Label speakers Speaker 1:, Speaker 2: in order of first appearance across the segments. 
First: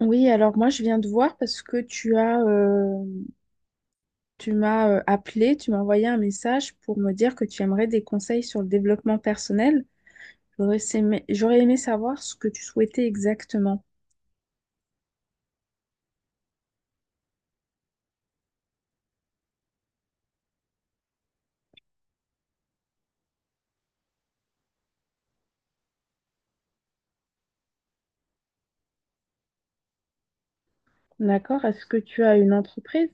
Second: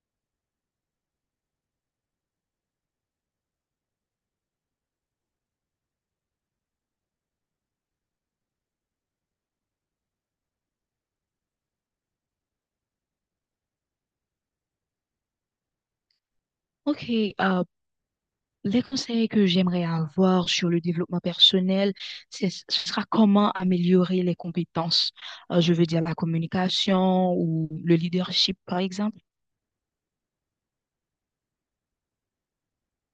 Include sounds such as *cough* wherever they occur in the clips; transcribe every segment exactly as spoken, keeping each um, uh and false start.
Speaker 1: Oui, alors moi je viens de voir parce que tu as, euh, tu m'as euh, appelé, tu m'as envoyé un message pour me dire que tu aimerais des conseils sur le développement personnel. J'aurais aimé, j'aurais aimé savoir ce que tu souhaitais exactement.
Speaker 2: Ok, euh, les conseils que j'aimerais avoir sur le développement personnel, c'est, ce sera comment améliorer les compétences. Euh, je veux dire la communication ou le leadership, par exemple.
Speaker 1: D'accord? Est-ce que tu as une entreprise?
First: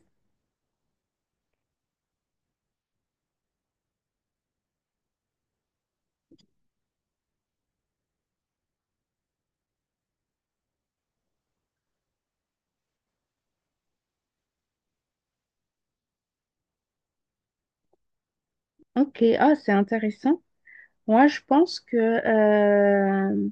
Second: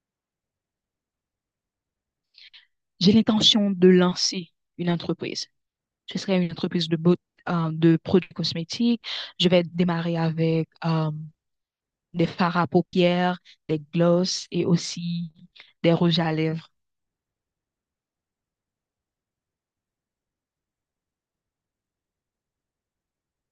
Speaker 2: J'ai l'intention de lancer une entreprise. Ce serait une entreprise de, beau- euh, de produits cosmétiques. Je vais démarrer avec euh, des fards à paupières, des glosses et aussi des rouges à lèvres.
Speaker 1: Ok, ah, c'est intéressant. Moi, je pense que euh,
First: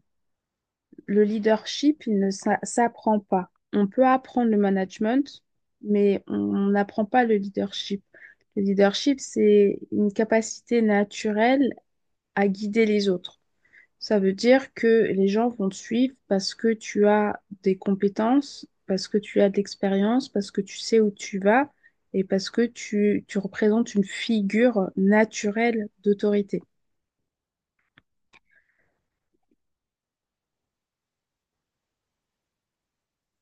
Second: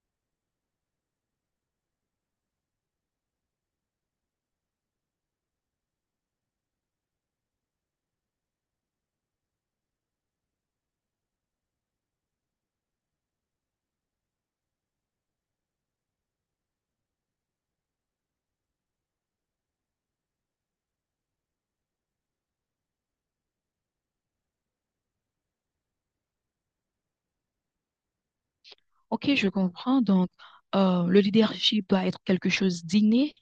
Speaker 1: le leadership, il ne s'a- s'apprend pas. On peut apprendre le management, mais on n'apprend pas le leadership. Le leadership, c'est une capacité naturelle à guider les autres. Ça veut dire que les gens vont te suivre parce que tu as des compétences, parce que tu as de l'expérience, parce que tu sais où tu vas et parce que tu, tu représentes une figure naturelle d'autorité.
Speaker 2: Ok, je comprends. Donc, euh, le leadership doit être quelque chose d'inné.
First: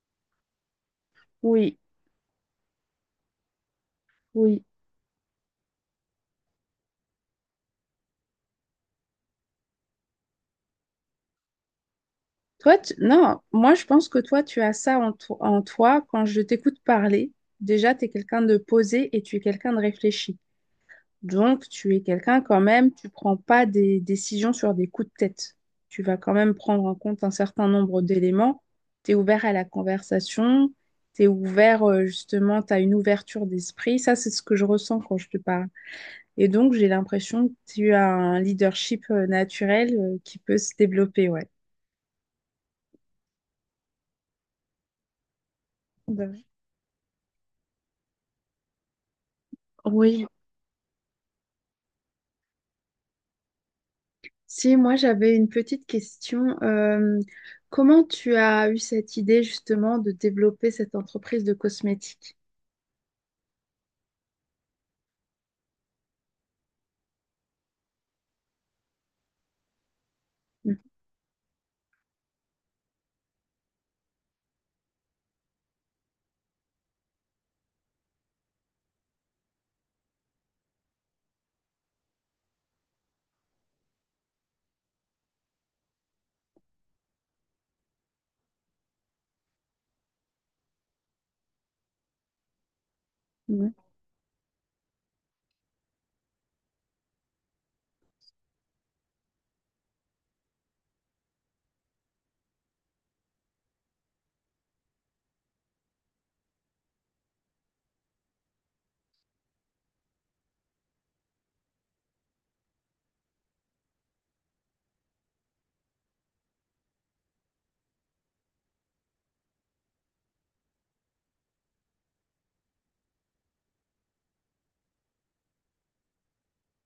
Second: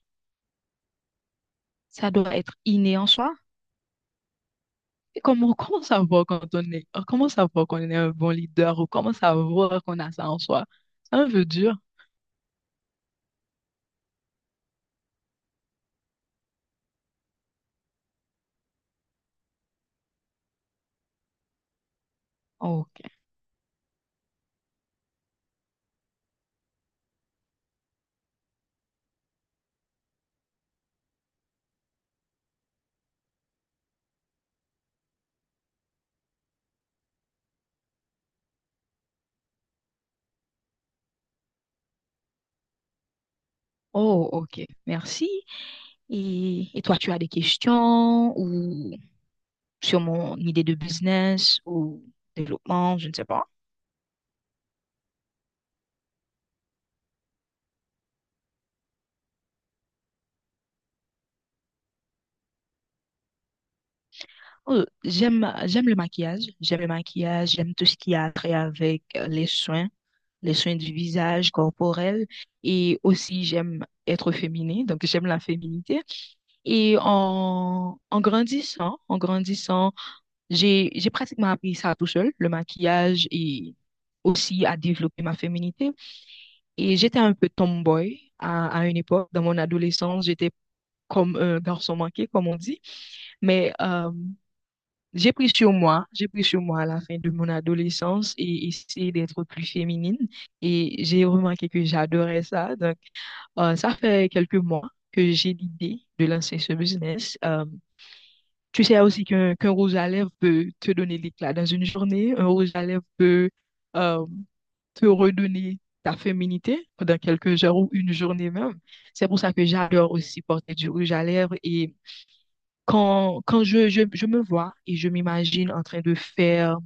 Speaker 1: Oui.
Speaker 2: Ça doit être inné en soi.
Speaker 1: Oui.
Speaker 2: Et comment, *laughs* comment savoir quand on est, comment savoir qu'on est un bon leader ou comment savoir qu'on a ça en soi? C'est un peu dur.
Speaker 1: Toi, tu- non, moi, je pense que toi, tu as ça en, to- en toi. Quand je t'écoute parler, déjà, tu es quelqu'un de posé et tu es quelqu'un de réfléchi. Donc, tu es quelqu'un quand
Speaker 2: Oh,
Speaker 1: même,
Speaker 2: ok.
Speaker 1: tu prends pas des décisions sur des coups de tête. Tu vas quand même prendre en compte un certain nombre d'éléments. Tu es ouvert à la conversation, tu es ouvert, euh, justement, tu as une ouverture d'esprit. Ça, c'est ce que je ressens quand je te parle. Et donc, j'ai l'impression que tu as un leadership euh, naturel, euh, qui peut se développer, ouais.
Speaker 2: Oh, ok. Merci.
Speaker 1: Ben.
Speaker 2: Et, et toi, tu as des questions ou sur
Speaker 1: Oui.
Speaker 2: mon idée de business ou développement, je ne sais pas.
Speaker 1: Si, moi j'avais une petite question. Euh, comment tu as eu cette idée justement de développer cette entreprise de cosmétiques?
Speaker 2: Euh, j'aime, j'aime le maquillage. J'aime le maquillage. J'aime tout ce qui a trait avec euh, les soins, les soins du visage corporel. Et aussi, j'aime être féminine. Donc, j'aime la féminité. Et en, en grandissant, en grandissant, j'ai, j'ai pratiquement appris ça tout seul, le maquillage et aussi à développer ma féminité. Et j'étais un peu tomboy à, à une époque. Dans mon adolescence, j'étais comme un garçon manqué, comme on dit. Mais
Speaker 1: Mhm.
Speaker 2: euh, j'ai pris sur moi, j'ai pris sur moi à la fin de mon adolescence et essayé d'être plus féminine. Et j'ai remarqué que j'adorais ça. Donc, euh, ça fait quelques mois que j'ai l'idée de lancer ce business. Euh, Tu sais aussi qu'un qu'un rouge à lèvres peut te donner l'éclat dans une journée. Un rouge à lèvres peut euh, te redonner ta féminité pendant quelques heures ou une journée même. C'est pour ça que j'adore aussi porter du rouge à lèvres. Et quand, quand je, je, je me vois et je m'imagine en train de faire,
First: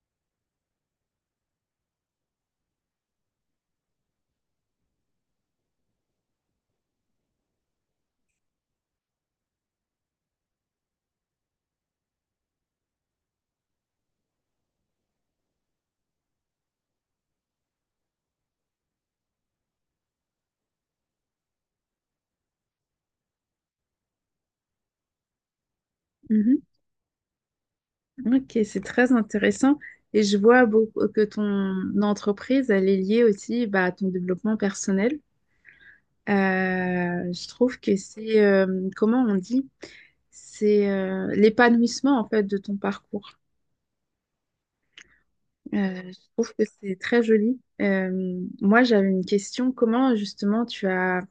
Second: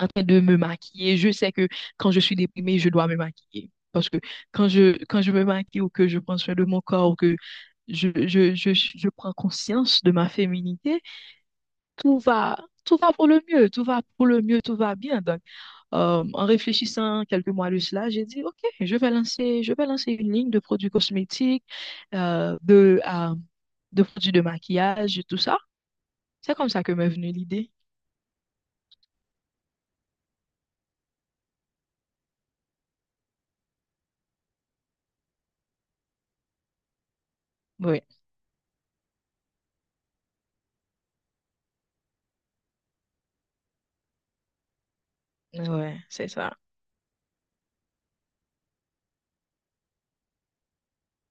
Speaker 2: en train de me maquiller, je sais que quand je suis déprimée, je dois me maquiller. Parce que quand je, quand je me maquille ou que je prends soin de mon corps ou que je, je, je, je prends conscience de ma féminité, tout va, tout va pour le mieux, tout va pour le mieux, tout va bien. Donc, euh, en réfléchissant quelques mois de cela, j'ai dit, OK, je vais lancer, je vais lancer une ligne de produits cosmétiques, euh, de, euh, de produits de maquillage, et tout ça. C'est
Speaker 1: Mhm.
Speaker 2: comme ça que m'est venue l'idée.
Speaker 1: Ok, c'est très intéressant. Et je vois beaucoup que ton entreprise, elle est liée aussi bah, à ton développement personnel. Euh, je trouve que
Speaker 2: Oui,
Speaker 1: c'est, euh, comment on dit? C'est euh, l'épanouissement en fait de ton parcours.
Speaker 2: ouais,
Speaker 1: Euh, je
Speaker 2: c'est
Speaker 1: trouve
Speaker 2: ça.
Speaker 1: que c'est très joli. Euh, moi, j'avais une question. Comment justement tu as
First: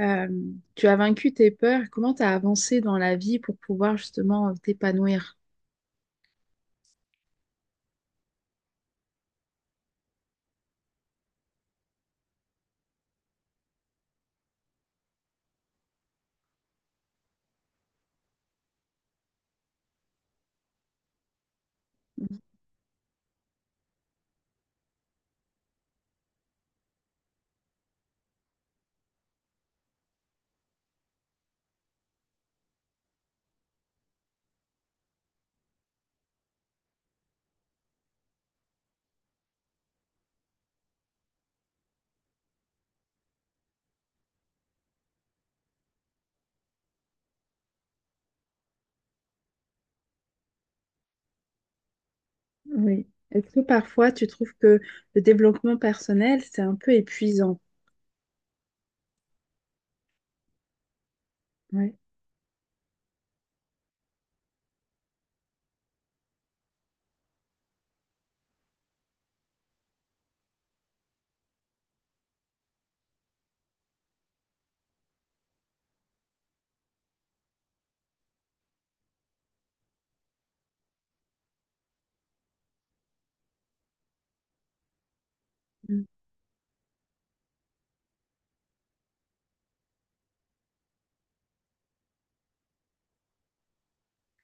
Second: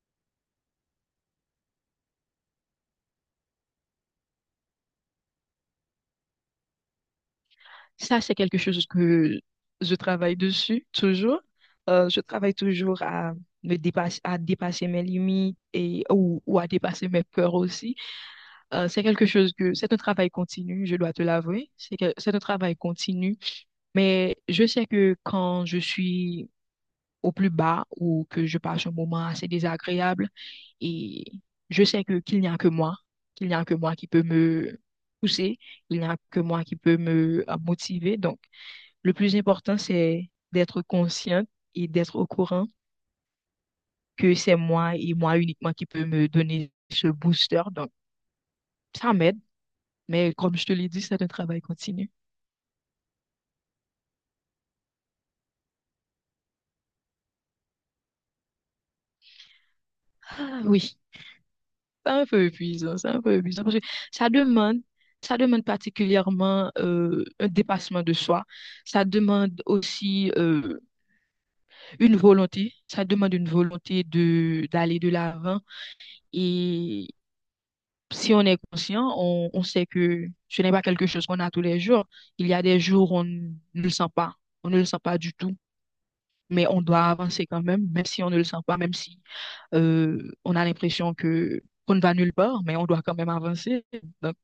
Speaker 1: Euh, tu as vaincu tes peurs. Comment tu as avancé dans la vie pour pouvoir justement euh, t'épanouir?
Speaker 2: Ça, c'est quelque chose que je travaille dessus toujours. Euh, je travaille toujours à me dépasser, à dépasser mes limites et, ou, ou à dépasser mes peurs aussi. Euh, c'est quelque chose que c'est un travail continu, je dois te l'avouer. C'est que c'est un travail continu, mais je sais que quand je suis au plus bas ou que je passe un moment assez désagréable, et je sais que qu'il n'y a que moi, qu'il n'y a que moi qui peut me pousser, il n'y a que moi qui peut me euh, motiver. Donc, le plus important, c'est d'être consciente et d'être au courant que c'est moi et moi uniquement qui peut me donner ce booster. Donc, ça m'aide, mais comme je te l'ai dit, c'est un travail continu.
Speaker 1: Oui. Est-ce que parfois tu trouves que le développement personnel, c'est un peu épuisant?
Speaker 2: Oui,
Speaker 1: Ouais.
Speaker 2: c'est un peu épuisant, c'est un peu épuisant parce que ça demande, ça demande particulièrement euh, un dépassement de soi, ça demande aussi euh, une volonté, ça demande une volonté de d'aller de l'avant et si on est conscient, on, on sait que ce n'est pas quelque chose qu'on a tous les jours. Il y a des jours où on ne le sent pas, on ne le sent pas du tout,
Speaker 1: Mm.
Speaker 2: mais on doit avancer quand même, même si on ne le sent pas, même si euh, on a l'impression que qu'on ne va nulle part, mais on doit quand même avancer. Donc,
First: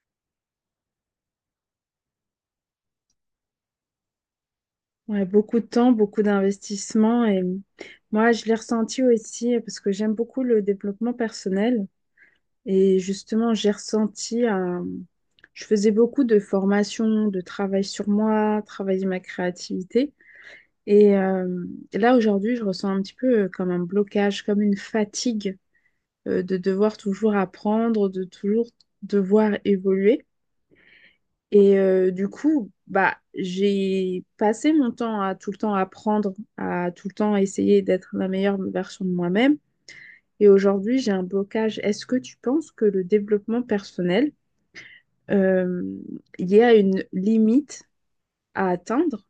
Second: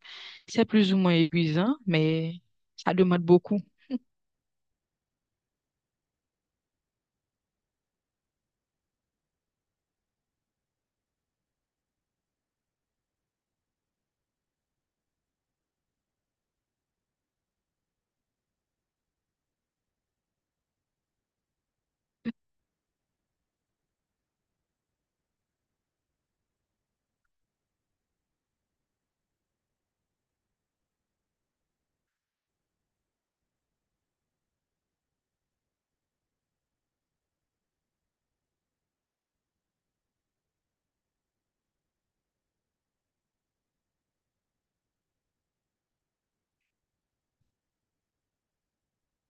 Speaker 2: c'est plus ou moins épuisant, mais ça demande beaucoup.
Speaker 1: Ouais, beaucoup de temps, beaucoup d'investissement. Et moi, je l'ai ressenti aussi euh, parce que j'aime beaucoup le développement personnel. Et justement, j'ai ressenti un… Je faisais beaucoup de formations, de travail sur moi, travailler ma créativité. Et euh, là, aujourd'hui, je ressens un petit peu euh, comme un blocage, comme une fatigue euh, de devoir toujours apprendre, de toujours devoir évoluer. Et euh, du coup, bah, j'ai passé mon temps à tout le temps apprendre, à tout le temps essayer d'être la meilleure version de moi-même. Et aujourd'hui, j'ai un blocage. Est-ce que tu penses que le développement personnel, euh, il y a une limite à atteindre?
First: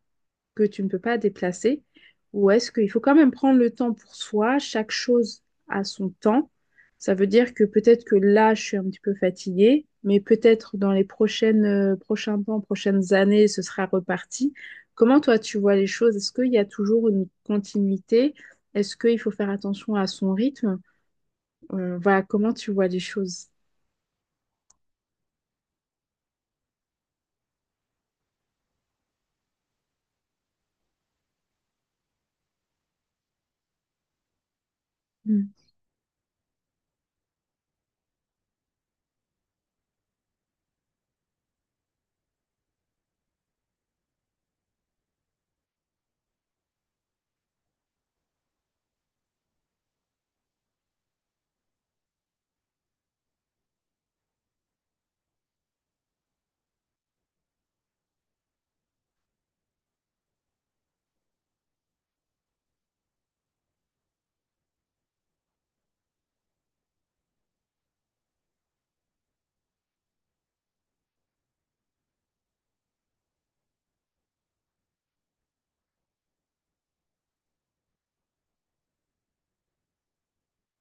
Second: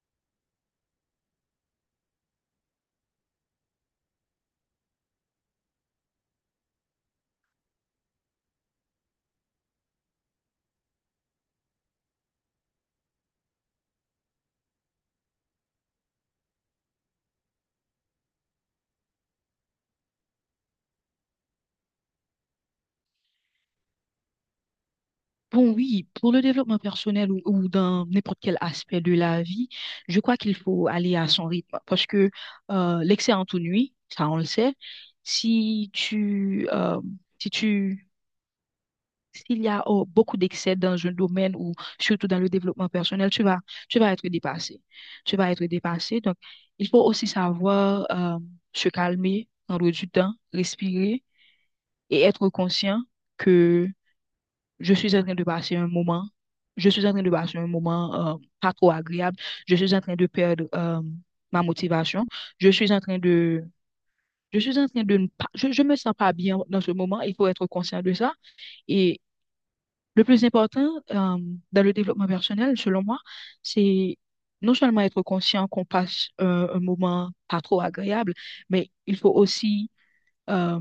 Speaker 1: Que tu ne peux pas déplacer, ou est-ce qu'il faut quand même prendre le temps pour soi, chaque chose a son temps. Ça veut dire que peut-être que là, je suis un petit peu fatiguée, mais peut-être dans les prochaines, euh, prochains temps, prochaines années, ce sera reparti. Comment toi, tu vois les choses? Est-ce qu'il y a toujours une continuité? Est-ce qu'il faut faire attention à son rythme? Euh, voilà, comment tu vois les choses?
Speaker 2: Bon, oui, pour le développement personnel ou, ou dans n'importe quel aspect de la vie, je crois qu'il faut aller à son rythme parce que euh, l'excès ennuie, ça on le sait.
Speaker 1: Hmm.
Speaker 2: Si tu, euh, si tu, s'il y a oh, beaucoup d'excès dans un domaine ou surtout dans le développement personnel, tu vas, tu vas être dépassé. Tu vas être dépassé. Donc, il faut aussi savoir euh, se calmer, prendre du temps, respirer et être conscient que je suis en train de passer un moment, je suis en train de passer un moment euh, pas trop agréable, je suis en train de perdre euh, ma motivation, je suis en train de, je suis en train de ne pas, je, je me sens pas bien dans ce moment, il faut être conscient de ça. Et le plus important, euh, dans le développement personnel, selon moi, c'est non seulement être conscient qu'on passe euh, un moment pas trop agréable, mais il faut aussi, euh,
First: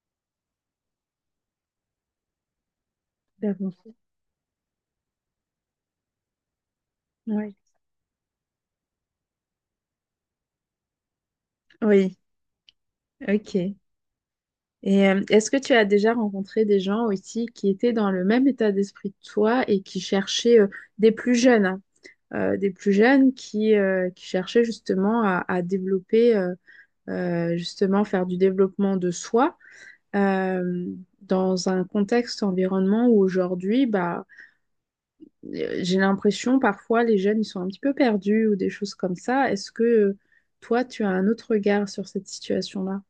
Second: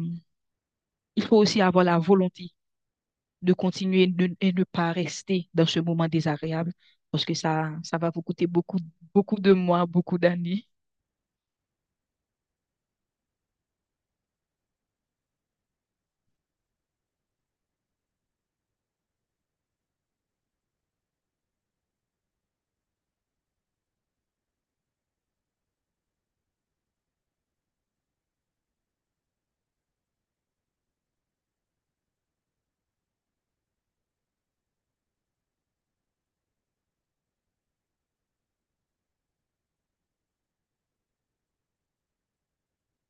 Speaker 2: il faut aussi avoir la volonté de
Speaker 1: D'abord.
Speaker 2: continuer de- et ne pas rester dans ce moment désagréable parce que
Speaker 1: Ouais.
Speaker 2: ça, ça va vous coûter beaucoup, beaucoup de mois, beaucoup d'années.
Speaker 1: Oui, ok. Et euh, est-ce que tu as déjà rencontré des gens aussi qui étaient dans le même état d'esprit que toi et qui cherchaient euh, des plus jeunes, hein, euh, des plus jeunes qui, euh, qui cherchaient justement à, à développer, euh, euh, justement faire du développement de soi euh, dans un contexte environnement où aujourd'hui, bah, euh, j'ai l'impression parfois les jeunes ils sont un petit peu perdus ou des choses comme ça. Est-ce que euh, toi tu as un autre regard sur cette situation-là?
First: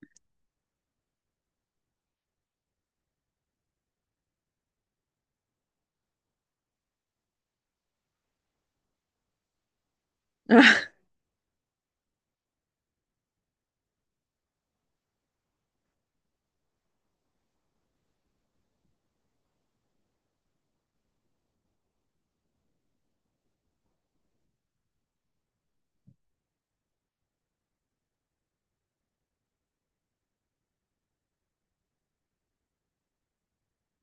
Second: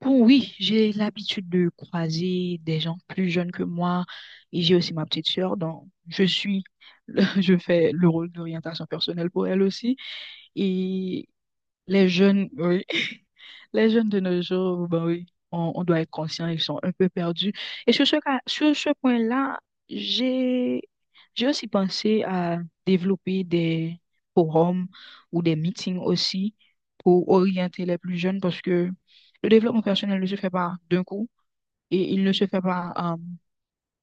Speaker 2: Bon, oui, j'ai l'habitude de croiser des gens plus jeunes que moi et j'ai aussi ma petite sœur, donc je suis, *laughs* je fais le rôle d'orientation personnelle pour elle aussi.
Speaker 1: *laughs*
Speaker 2: Et les jeunes, oui, les jeunes de nos jours, ben oui, on, on doit être conscient, ils sont un peu perdus. Et sur ce cas, sur ce point-là, j'ai, j'ai aussi pensé à développer des forums ou des meetings aussi pour orienter les plus jeunes parce que le développement personnel ne se fait pas d'un coup et il ne se fait pas euh,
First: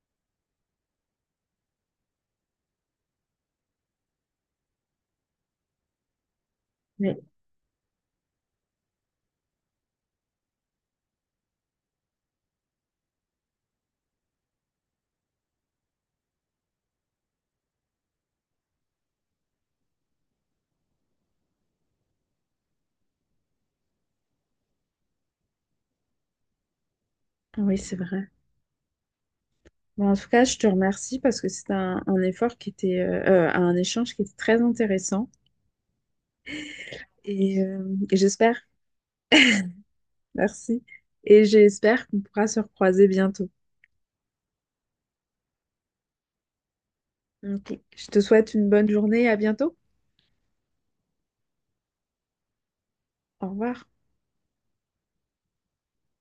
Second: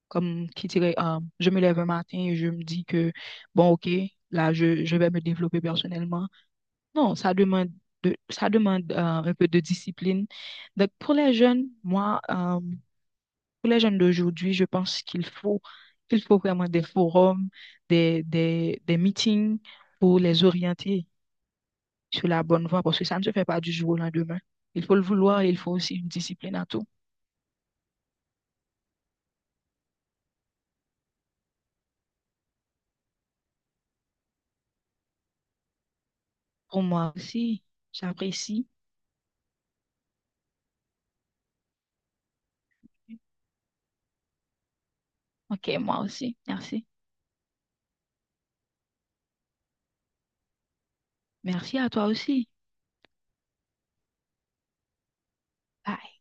Speaker 2: comme qui dirait, euh, je me lève un matin et je me dis que, bon, ok, là, je, je vais me développer personnellement. Non,
Speaker 1: Oui,
Speaker 2: ça demande de, ça demande euh, un peu de discipline. Donc, pour les jeunes, moi, euh, pour les jeunes d'aujourd'hui, je pense qu'il faut, qu'il faut vraiment des forums, des, des, des meetings pour les orienter sur la bonne voie, parce que ça ne se fait pas du jour au lendemain. Il faut le vouloir et il faut aussi une discipline à tout.
Speaker 1: oui, c'est vrai. Bon, en tout cas, je te remercie parce que c'était un, un effort qui était, euh, euh, un échange qui était très intéressant.
Speaker 2: Pour moi
Speaker 1: Et,
Speaker 2: aussi,
Speaker 1: euh, et j'espère,
Speaker 2: j'apprécie.
Speaker 1: merci. Et j'espère qu'on pourra se recroiser bientôt.
Speaker 2: OK, moi aussi. Merci.
Speaker 1: Ok. Je te souhaite une bonne journée, à bientôt.
Speaker 2: Merci à toi aussi.
Speaker 1: Au revoir.
Speaker 2: Bye.